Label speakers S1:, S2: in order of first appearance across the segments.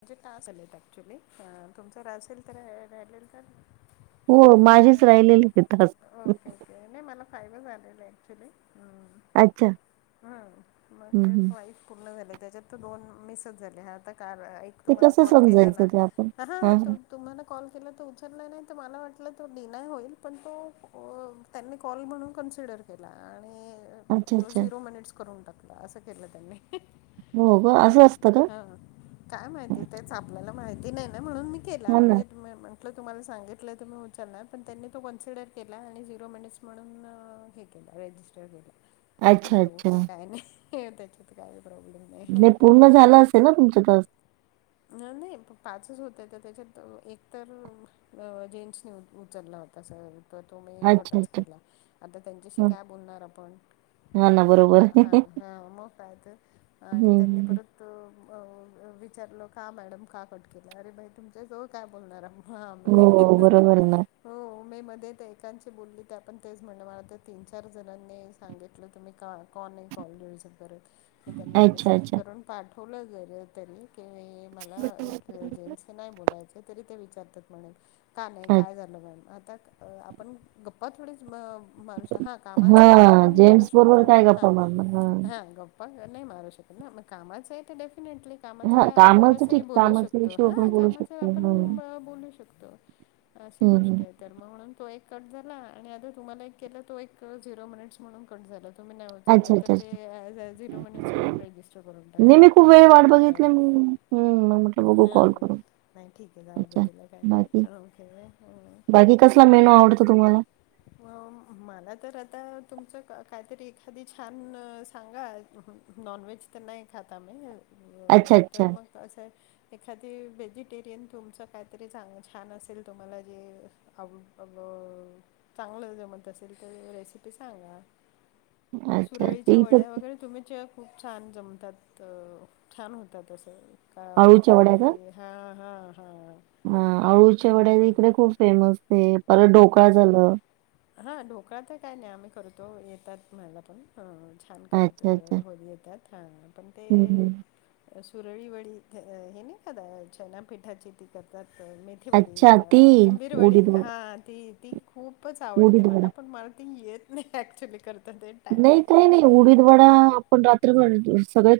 S1: म्हणजे टास्क झालेत ऍक्च्युली तुमच असेल तर राहिलेल तर
S2: हो माझेच
S1: हां
S2: राहिलेले आहे तास.
S1: ओके नाही मला फायनल झाले एक्चुली.
S2: अच्छा
S1: हम्म मग
S2: हं
S1: ते
S2: हं
S1: [unintelligible] पूर्ण झाले त्याच्यात तर दोन मिसच झाले आता काल
S2: ते
S1: तुम्हाला
S2: कसं
S1: कॉल केला
S2: समजायचं
S1: ना
S2: ते आपण? हां, हां.
S1: तुम्हाला कॉल केला तर उचलला नाही तर मला वाटलं तो डिनाय होईल पण तो त्यांनी कॉल म्हणून कन्सिडर केला आणि
S2: अच्छा,
S1: तो
S2: अच्छा.
S1: झिरो मिनिट्स करून टाकला अस केल त्यांनी.
S2: हो ग अस असत का
S1: हां. काय माहिती तेच आपल्याला माहिती नाही ना म्हणून मी केला
S2: हो ना.
S1: म्हणजे. मी म्हंटल तुम्हाला सांगितलं तुम्ही उचलणार पण त्यांनी तो कन्सीडर केला आणि झिरो मिनिटस म्हणून हे केलं. रेजिस्टर केल. ठीक
S2: अच्छा,
S1: आहे
S2: अच्छा.
S1: ओके काय नाही त्याच्यात काय प्रॉब्लेम.
S2: नाही पूर्ण झाल असेल ना तुमचे टास्क.
S1: नाही पाचच होते तर त्याच्यात एक तर जेंट्सनी उचलला होता सर तर तो मी
S2: अच्छा,
S1: कटच
S2: अच्छा.
S1: केला आता त्यांच्याशी
S2: हं.
S1: काय बोलणार आपण.
S2: हां ना बरोबर.
S1: हां
S2: हं,
S1: हां मग काय तर आणि त्यांनी
S2: हं.
S1: परत त विचारलो का मॅडम का कट केला अरे. भाई तुमच्याजवळ काय बोलणार आम्ही. आम्हा-
S2: हो हो बरोबर आहे ना.
S1: हो मी मध्ये ते एकाची बोलली ते आपण तेच म्हटलं मला तर तीन चार जणांनी सांगितलं तुम्ही का कोण नाही कॉल रिल्लच करतं मी त्यांना
S2: अच्छा,
S1: मेसेज
S2: अच्छा.
S1: करून पाठवलं जर त्यानी की मला जेन्टसशी नाही बोलायचं, तरी ते विचारतात म्हणे का नाही
S2: अच्छा.
S1: काय झालं. आता आपण गप्पा थोडीच मग माणसं हा कामाच आहे तर
S2: हां,
S1: आपण बोलू
S2: जेंट्स बरोबर
S1: शकतो
S2: काय
S1: हा
S2: गप्पा मारणार?
S1: हां ग प्पा नाही मारू शकत ना मग कामाच आहे डेफिनेटली कामाच
S2: हां,
S1: काय तर
S2: कामाचं ठीक
S1: तसंही बोलू
S2: कामाचा
S1: शकतो,
S2: इश्यू
S1: हा
S2: आपण बोलू
S1: कामाच
S2: शकतो.
S1: आपण
S2: हं,
S1: बोलू शकतो. अशी
S2: हं,
S1: गोष्ट
S2: हं.
S1: आहे. तर मग म्हणून तो एक कट झाला, आणि आता तुम्हाला एक केलं तो एक झिरो मिनिट्स म्हणून कट झाला. तुम्ही नाही
S2: अच्छा,
S1: उचललं तर
S2: अच्छा,
S1: ते
S2: अच्छा.
S1: ॲज अ झिरो मिनिट्स म्हणून रेजिस्टर करून टाकले ठीकय जाऊद्या.
S2: हम्म मग म्हटल बघू कॉल करून.
S1: नाही ठीक आहे जाऊ
S2: अच्छा
S1: दे त्याला काय
S2: बाकी
S1: नाही
S2: बाकी कसला मेनू
S1: [unintelligible]
S2: आवडतो तुम्हाला?
S1: अ मला तर आता तुमच काहीतरी एखादी छान सांगा. नॉनव्हेज तर नाही खात आम्ही
S2: अच्छा,
S1: अं
S2: अच्छा.
S1: तर मग असय एखादी व्हेजिटेरियन तुमचं काहीतरी चांग छान असेल तुम्हाला जे [unintelligible] अ चांगल जमत असेल तर रेसिपी सांगा.
S2: अच्छा, अच्छा.
S1: सुरळीच्या
S2: इथं
S1: वड्या वगैरे तुम्ही च खूप छान जमतात अ छान होतात अस का मेथी
S2: अळूच्या
S1: वडी. हां हां हां
S2: हा अळूच्या वड्या इकडे खूप फेमस आहे परत ढोकळा झाल.
S1: हा ढोकळा तर काय नाही आम्ही करतो येतात मला पण. हां छान करता
S2: अच्छा, अच्छा.
S1: हो येतात पण
S2: हं,
S1: ते
S2: हं.
S1: सुरळी वडी. हे नाही का चनापिठाची ती करतात. मे- थी वडी.
S2: अच्छा ती
S1: कोथिंबीर वडी?
S2: उडीद वडा
S1: हा. ती. ती खूपच आवडते
S2: उडीद वडा.
S1: मला. पण मला ती येत नाही ॲक्च्युली करता पण.
S2: नाही ते नाही. उडीद वडा आपण रात्रभर सगळं-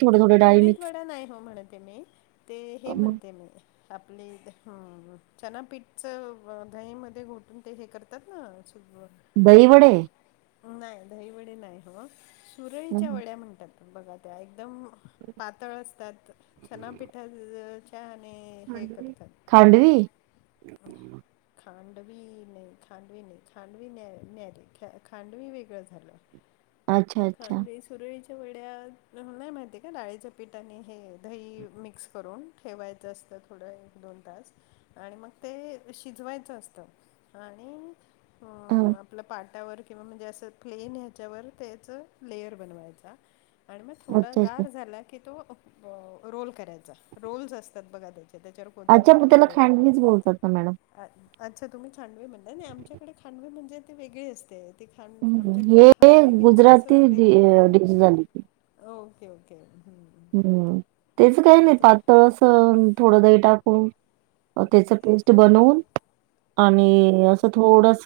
S1: उडीद वडा नाही हो म्हणतए मी. ते हे
S2: मग
S1: म्हणते मी. आपली हं. चना पीठचं दहीमध्ये घोटून ते हे करतात ना? सु-
S2: दहीवडे?
S1: अं. नाही दहीवडे नाही हो.
S2: हं,
S1: सुरळीच्या
S2: हं.
S1: वड्या म्हणतात. बघा त्या एकदम पातळ असतात. चनापिठाचे- आणि हे
S2: खांडवी?
S1: करतात.
S2: खांडवी?
S1: खांडवी नाही. खांडवी नाही. खांडवी न न्याली खांडवी वेगळं झालं.
S2: ह
S1: खांडवी. सुरळीच्या वड्या मला नाही माहिती. ते डाळीचं पीठ आणि हे दही मिक्स करून ठेवायचं असतं थोडं एक दोन तास. आणि मग ते शिजवायचं असतं. आणि-
S2: हां.
S1: आपलं पाटावर किंवा म्हणजे असं प्लेन ह्याच्यावर त्याचं लेयर बनवायचा. आणि मग थोडा-
S2: अच्छा, अच्छा.
S1: गार झाला की तो रोल करायचा. रोल्ज असतात बघा त्याचे.
S2: अच्छा मग त्याला खांडवीच बोलतात ना मॅडम.
S1: अ अच्छा. तुम्ही खांडवी म्हणता. नाही आमच्याकडे खांडवी म्हणजे ती वेगळी असते. ते खांड
S2: हम्म,
S1: आमच्याकडं
S2: हे
S1: खांडवी मीन्स
S2: गुजराती
S1: असं
S2: डि
S1: वेगळं. हां.
S2: डिश झाली ती.
S1: Okay okay. ओके. हं. हं.
S2: हम्म. त्याच काही नाही पातळ असं थोडं दही टाकून- म त्याच पेस्ट बनवून आणि म - थोडस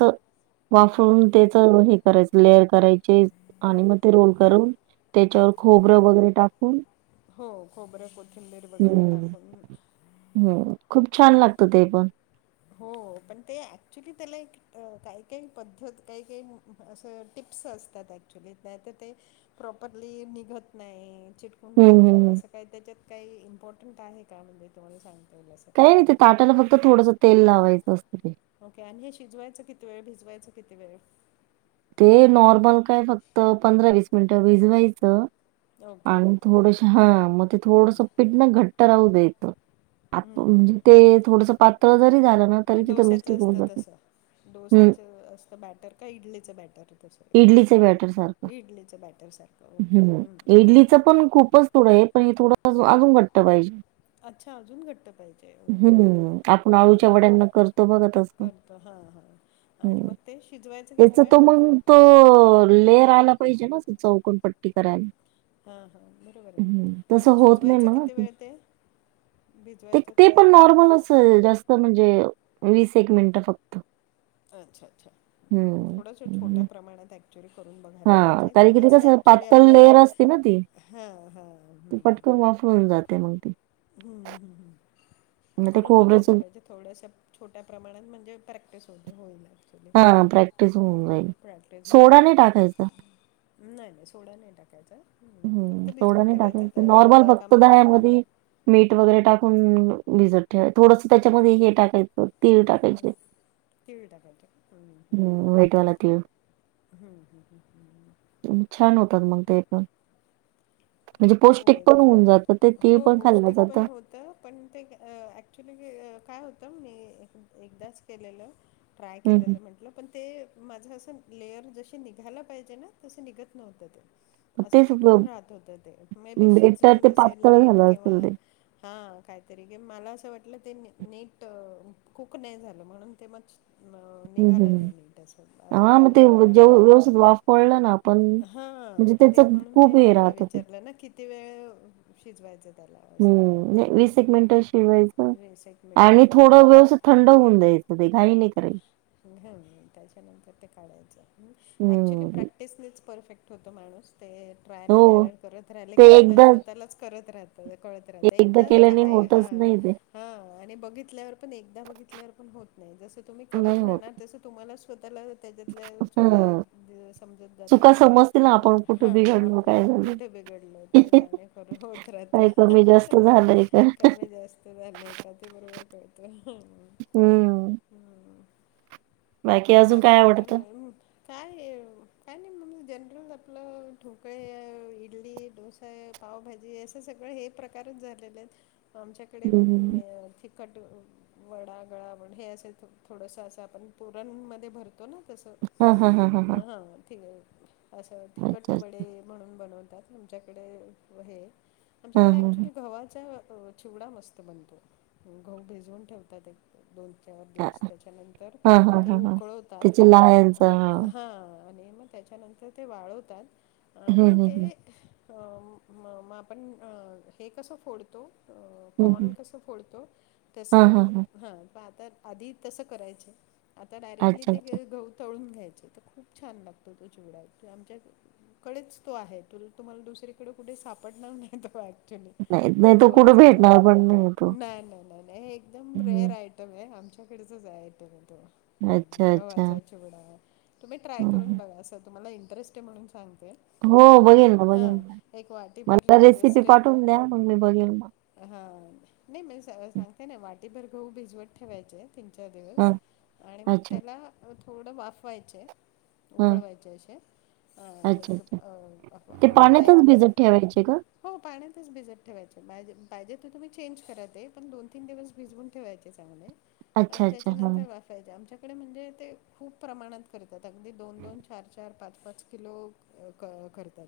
S2: वाफवून त्याच हे करायचं. लेअर करायची. आणि मग ते रोल करून. त्याच्यावर खोबरं वगैरे टाकून-
S1: हो. खोबरं, कोथिंबीर वगैरे टाकून-
S2: ह्. खूप छान लागत ते पण.
S1: हो. पण ते ऍक्च्युली त्याला एक- अ- काही काही पद्धत, काही काही असं टिप्स असतात ऍक्च्युली. नाही त ते- प्रॉपरली निघत नाही. चिट - -कून
S2: हम्म, हम्म,
S1: राहतं.
S2: हम्म.
S1: असं काही त्याच्यात काही इम्पॉर्टंट आहे का? म्हणजे तुम्हाला सांगता येईल असं.
S2: काही नाही ते ताटाला फक्त थोडस तेल लावायचं असतं ते.
S1: ओके. आणि हे शिजवायचं किती वेळ? भिजवायचं किती वेळ?
S2: ते नॉर्मल काय फक्त पंधरा वीस मिनिटं भिजवायचं.
S1: ओके
S2: आणि थोडस हा. म ते थोडस पीठ ना घट्ट राहू द्यायच. आ
S1: हम्म हम्म
S2: पण ते थोडस पातळ जरी झालं ना
S1: हम्म
S2: तरी
S1: मग
S2: तिथं
S1: डोस्याचं
S2: मिस्टेक होऊन
S1: असतं
S2: जाती.
S1: तसं डोस्याचं असतं बॅटर. का इडलीचं बॅटर? तसं
S2: इडलीच बॅटर सारखं.
S1: इडलीचं बॅटर सारखं ओके हम्म.
S2: इडलीचं पण खूपच- थोडं ए. पण हे थोडं अजून घट्ट पाहिजे.
S1: अच्छा. अजून घट्ट पाहिजे? ओके. ओके.
S2: हं, आपण अळूच्या
S1: हां.
S2: वड्यांना करतो बघा तसं.
S1: करत. हा. हा. आणि मग ते शिजवायच की -
S2: त्याच तो मग त लेयर आला पाहिजे ना? चौकोन पट्टी करायला.
S1: हा. हा. बरोबर ए ना.
S2: हं,
S1: पण
S2: तसं होत नाही
S1: शिजवायचं किती वेळ ते? भिजवायचं
S2: टिकते.
S1: तुम्ही
S2: पण नॉर्मल अस हे जास्त- ते म्हणजे वीस एक मिनिटं फक्त.
S1: अच्छा. अच्छा. थोड्याशा
S2: हं.
S1: छोट्या प्रमाणात आधी - थोडं करून बघायला
S2: हां,
S1: पाहिजे. की
S2: कारण
S1: मग
S2: ते कसं
S1: ॲक्च्युली
S2: पातळ
S1: आपल्याला
S2: लेयर असते ना ती.
S1: हां. हां. ह.
S2: होऊन जाते मग ती.
S1: हं. हं. हं.
S2: मग ते
S1: करून बघायच
S2: खोबऱ्याचं
S1: पाहिजे. थोड्याशा छोट्या प्रमाणात म्हणजे प्रॅक्टिस होते. होईल. ॲक्च्युली
S2: हा. प्रॅक्टिस होऊन
S1: हम्म
S2: जाईल.
S1: प्रॅक्टिस
S2: सोडा
S1: होईल
S2: नाही टाकायचा?
S1: नाही. नाही. सोडा नाही टाकायचा.
S2: हं,
S1: फक्त
S2: सोडा
S1: भिजवून
S2: नाही
S1: ठेवायचं
S2: टाकायचा.
S1: ए
S2: नॉर्मल फक्त
S1: ताकामध्ये. हं.
S2: दह्यामध्ये मीठ वगैरे टाकून भिजत ठेवा. थोडस त्याच्यामध्ये हे टाकायचं. तीळ
S1: हम्म.
S2: टाकायचे.
S1: तीळ टाकायचे हम्म, हम्म, हम्म.
S2: हम्. व्हाईटवाला तीळ.
S1: हम्म, हम्म, हम्म,
S2: अं. छान होतात
S1: हम्म.
S2: मग ते पण. म्हणजे
S1: हो.
S2: पौष्टिक पण होऊन
S1: अक्चुली.
S2: जातं. ते तीळ
S1: हो
S2: पण खाल्लं
S1: पौष्टिक पण
S2: जातं.
S1: होतं- पण ते अ ऍक्च्युली काय होतं? मी अ एकदाच केलेलं- ट्राय
S2: हं, हं.
S1: केलेलं म्हटलं. पण ते- माझं असं लेयर जशी निघायला पाहिजे ना? तस निघत नव्हतं ते.
S2: मग
S1: असं
S2: तेच ब
S1: चिटकून राहत होत ते. मे बी
S2: बेटर
S1: शिजलं
S2: ते
S1: नसेल
S2: पातळ
S1: नीट
S2: झालं असेल ते.
S1: किंवा- हा. काहीतरी. मला असं वाटलं की ते नीट कूक नाही झालं. म्हणून ते मग - म
S2: हं,
S1: निघालं
S2: हं.
S1: नाही नीट.
S2: हां, मग
S1: असं
S2: ते
S1: मला
S2: जेव
S1: वाटतं.
S2: व्यवस्थित वाफवलं ना आपण
S1: हं.
S2: म्हणजे
S1: त
S2: त्याच
S1: तेच म्हणून मी
S2: खूप हे
S1: तुम्हाला
S2: राहत ते
S1: विचारलं ना किती वेळ अ शिजवायचं? त्याला असं
S2: हं. नाहीं वीस
S1: वाफवायचं
S2: एक मिनिट शिजवायचं.
S1: वीस एक
S2: आणि
S1: मिनटं
S2: थोडा
S1: हां
S2: वेळ असं थंड होऊन द्यायचं. ते घाई नाही करायची.
S1: घेउन त्याच्यानंतर ते काढायचं. ऍक्च्युली
S2: हम्म
S1: प्रॅक- -क्टिसनेच परफेक्ट होतो माणूस. ते ट्रायल
S2: हो
S1: अँड एरर करत राहिल
S2: ते
S1: की आपल्याला
S2: एकदा
S1: स्वतः- -लाच करत राहत. कळत राहत. एकदा अस
S2: केल्याने
S1: आय हा.
S2: होतच नाही ते
S1: हा. आणि बघितल्यावर, पण एकदा बघितल्यावर पण होत नाही. जसं तुम्ही
S2: नाही
S1: करत
S2: होत
S1: राहणार तस- तुम्हाला स्वतःला त्याच्यातल्या चुका
S2: ह
S1: समजत
S2: चुका
S1: जातात.
S2: समजतील ना
S1: हा.
S2: आपण कुठे
S1: हा.
S2: बिघडलो
S1: आप
S2: काय झालं
S1: कुठे बेगड- होतंय चांगल. खर होत राहत.
S2: काय कमी जास्त झालंय का
S1: कमी जास्त झालंय का? ते बरोबर कळत. हं.
S2: हम्म
S1: हं.
S2: बाकी अजून
S1: बगा
S2: काय
S1: तुमच्या
S2: आवडतं
S1: मनाने- काय अ. काय नाही म्हणल जनरल आपलं ढोकळे, इडली- डोसा ए. पावभाजी ए. असे सगळे हे प्रकारच झालेलेत आमच्याकडे
S2: हम्म
S1: म- कट वडा, गळावण हे असे थोडंसं असं आपण पुरणमध्ये भर - तो ना तस? हा. हां. ठी‌गळ. असं तिकट
S2: अच्छा अच्छा
S1: वडे- म्हणून बनवतात आमच्याकडे हे.
S2: हा
S1: आमच्याकडे
S2: हा
S1: ऍक्च्युली गव्हाचा- चिवडा मस्त बनतो. गहू भिजवून ठेवतात एक- दोन चार
S2: हा
S1: दिवस. त्याच्यानंतर
S2: हा हा हा
S1: ते
S2: हा हा
S1: उकळवतात.
S2: त्याचे लहानचा हा
S1: हां. आणि मग त्याच्यानंतर ते वाळवतात.
S2: हम्म
S1: आणि
S2: हम्म हम्म
S1: ते- म. मग आपण हे कसं फोडतो? अं.
S2: हम्म
S1: कॉन
S2: हम्म.
S1: कसं फोडतो?
S2: हा हा हा
S1: तसं हां. प आता- आधी तसं करायच. आता डायरेक्टली
S2: अच्छा
S1: ते
S2: अच्छा
S1: गहू तळून घ्यायचे. खूप छान लागतो तो चिवडा. आमच्याकडेच तो आहे. त तुम्हाला दुसरी - -रीकडे कुठे सापडणार नाही. तर [unintelligible] च्युली
S2: नाही नाही तो कुठे
S1: गव्हाचा चिवडा.
S2: भेटणार पण तो
S1: नाही नाही नाही हे एकदम रेअर
S2: हम्म
S1: आहे - आमच्याकडेच आहे तरी तो. हं.
S2: अच्छा अच्छा
S1: गव्हाचा चिवडा. तुम्ही ट्राय करून
S2: हम्म
S1: बघा अस. तुम्हाला इंटरेस्ट- ते म्हणून सांगते
S2: हो
S1: एक
S2: बघेल ना बघेन
S1: हां
S2: ना
S1: एक
S2: मला
S1: वाटीभर
S2: ता रेसिपी पाठवून द्या मंग मी बघीनं म
S1: हा नाही मी सां सांगते ना वाटीभर गहू भिजवत ठेवायचे तीन चार दिवस
S2: हां
S1: आणि मग
S2: अच्छा
S1: त्याला अ थोडं वाफवायचे
S2: हां
S1: उकळवायचे असे अ
S2: अच्छा
S1: एक
S2: अच्छा
S1: अ आप
S2: ते
S1: अर्धा एक
S2: पाण्यातच भिजत
S1: तास
S2: ठेवायचे का?
S1: हो पाण्यातच भिजत ठेवायचे, पाजे पाहिजे त तुम्ही चेंज करा ते पण दोन तीन दिवस भिजवून ठेवायचे चांगले
S2: अच्छा
S1: आणि
S2: अच्छा हां
S1: त्याच्यानंतर वाफायचे आमच्याकडे म्हणजे ते खूप प्रमाणात करतात. अगदी दोन दोन चार चार पाच पाच किलो अ क करतात.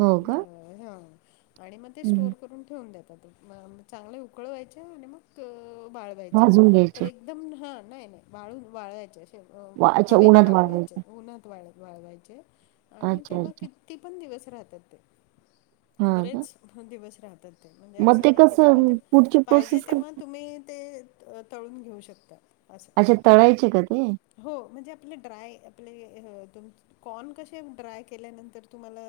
S2: हो का?
S1: बरोबर हा आणि म ते
S2: हं
S1: स्टोर करून ठेऊन देता ते म चागंले उकळवायचे आणि मग अ वाळवायचे
S2: भाजून
S1: तर
S2: घ्यायचे
S1: एक एकदम हा नाय नाय वाळूनं वाळवायचे असे
S2: वा अच्छा
S1: हवे नी
S2: उन्हात
S1: वाळवायचे उन्हात वाळ वाळवायचे आणि ते
S2: अच्छा
S1: म
S2: अच्छा
S1: किती पण दिवस राहतात ते
S2: हां का?
S1: बरेच दिवस राहतात. म्हणजे
S2: मग
S1: असं नाही की ते म्हणजे
S2: कसं पुढची
S1: पाहिजे
S2: प्रोसेस काय?
S1: तेव्हा तुम्ही ते अ तळून घेऊ शकता अस
S2: अच्छा तळायचे का ते
S1: हो म्हणजे आपले ड्राय आपले हं तुमचं कॉर्न कसे ड्राय केल्यानंतर तुम्हाला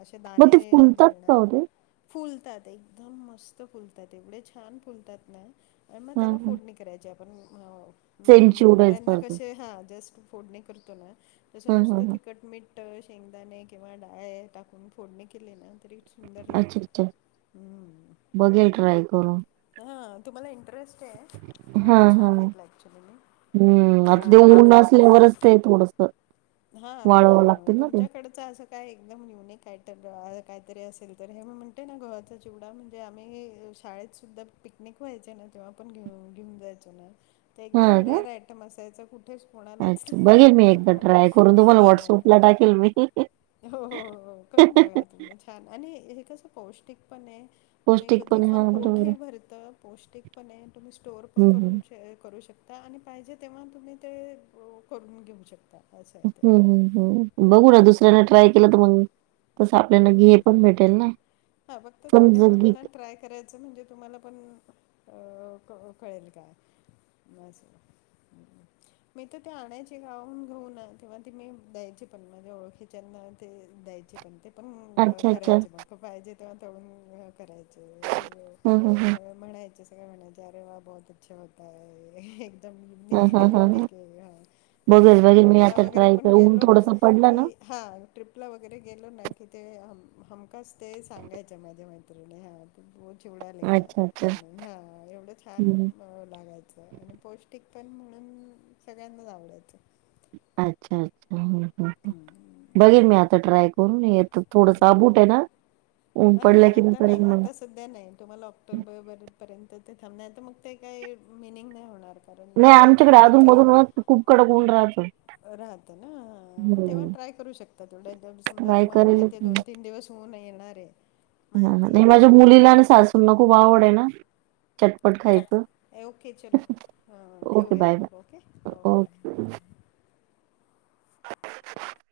S1: असे
S2: मग
S1: दाणे
S2: ते फुलतात का
S1: मिळणार
S2: ओ ते?
S1: फुलतात एकदम मस्त फुलतात एवढे छान फुलतात ना अनं म
S2: हां
S1: त्याला
S2: हां
S1: फोडणी करायची आपण म मु
S2: सेम
S1: मुरमुऱ्यांना
S2: चिवड्यासारखं
S1: कसे हा जस्ट फोडणी करतो ना तसे
S2: हां हां
S1: नुसतं
S2: हां
S1: तिखट मीठ शेंगदाणे किंवा डाळे टाकून फोडणे केले ना तरी सुदंर
S2: अच्छा
S1: लागतात.
S2: अच्छा
S1: हूं
S2: बघेल ट्राय करून.
S1: हूं ह तुम्हाला इंटरेस्ट ये
S2: हा
S1: म्हणून
S2: हा.
S1: सांगितल ऍक्च्युली मी
S2: हम्म आता ते ऊन ते वर असतंय थोडसं
S1: हा हं तुमच्याकडे अस काय एकदम युनिक आयटम अस कायतरी असेल तर हे मी म्हणते ना गव्हाचं चिवडा म्हणजे आम्ही शाळेत सुद्धा पिकनिक व्हायचे ना तेव्हा पण घेऊ घेऊन जायचो ना ते
S2: हा
S1: एकदम
S2: का?
S1: रेअर आयटम असायचं कुठेच कोणालाच
S2: अच्छा बघेल मी एकदा
S1: कोण
S2: ट्राय करून
S1: हं
S2: तुम्हाला
S1: हो
S2: व्हॉट्सअपला टाकेल मी.
S1: हो हो करून बघा तुम्ही छान आणि हे कसं पौष्टिक पण ये तुम्ही
S2: पौष्टिक
S1: कधीही
S2: पण
S1: खावून
S2: हा
S1: पोठ
S2: बरोबर आहे.
S1: ही भरतं पौष्टिक पण ये तुम्ही स्टोर पण
S2: हम्म
S1: करून ते करू शकता आणि पाहिजे तेव्हा तुम्ही ते करून घेऊ शकता. असं
S2: [unintelligible]
S1: आहे ते.
S2: हम्मं बघू ना
S1: हम्म
S2: दुसऱ्याने ट्राय केलं त मंग तस आपल्याना गे हे
S1: हम्म
S2: पण भेटेल ना
S1: हा फक्त छोट्या
S2: समजल घे
S1: प्रमाणात ट्राय कराय चं म्हणजे तुम्हाला पण अ कळ कळेल काय मग अस
S2: [inaudible]
S1: मी त ते आणायचे गावाहून गहू ना किंवा ते मी द्यायचे पण माझ्या ओळखीच्याना ते द्याय पण ते पण
S2: अच्छा अच्छा
S1: करायचे, म पाहिजे तेव्हा तळून कराय अरे म
S2: ह ह ह.
S1: सगळे म्हणायचे सगळे म्हणायचे अरे वा बहुत अच्छा होता है
S2: ह
S1: [unintelligible]
S2: ह ह ह
S1: युनिक ये हा आणि
S2: बघेल
S1: कुठे
S2: बघेल मी
S1: ट्रिपला
S2: आता
S1: वगैरे
S2: ट्राय
S1: पण
S2: कर ऊन
S1: गेलो ना
S2: थोडस पडलं
S1: की
S2: ना.
S1: हा ट्रिपला वगैरे गेलो ना की ते हम हमखास तेच सांगायच्या माझ्या मैत्रणी हा त बो चिवडा ले घ्या
S2: अच्छा अच्छा
S1: म्हणून हा एवढं छान
S2: हम्म
S1: लागायचं आणि पौष्टिकपण म्हणून सगळ्यांनाच आवडायचं.
S2: अच्छा! अच्छा!
S1: हम्म.
S2: बघेल मी आता ट्राय करून येत तर थोडंच आबूट
S1: ओके
S2: आहे ना? उन
S1: अ नाही
S2: पडलं की म
S1: आता नाही
S2: करेन मग.
S1: आता सध्या नाही तुम्हाला ऑक्टोबर बरोबर पर्यंत ते थांबणार, तर मग ते काही मिनिंग नाही होणार. कारण
S2: नाही
S1: ते
S2: आमच्याकडे
S1: ड्राय
S2: अधून मधून वा खूप कडक ऊन राहतं.
S1: राहत ना मग तेव्हा
S2: हम्म
S1: ट्राय करू शकता. तेवढ्या समजा
S2: ट्राय
S1: तुम्हाला
S2: करेलच
S1: माहिती दोन तीन दिवस सोन येणारे.
S2: ह ह नाही माझ्या मुलीला आणि सासूूना खूप आवड आहे ना? चटपट खायचं.
S1: ए ओके चलो हां
S2: ओके बाय -
S1: ठेवूयात मग ओके
S2: बाय
S1: बाय
S2: ओके. [unintelligible]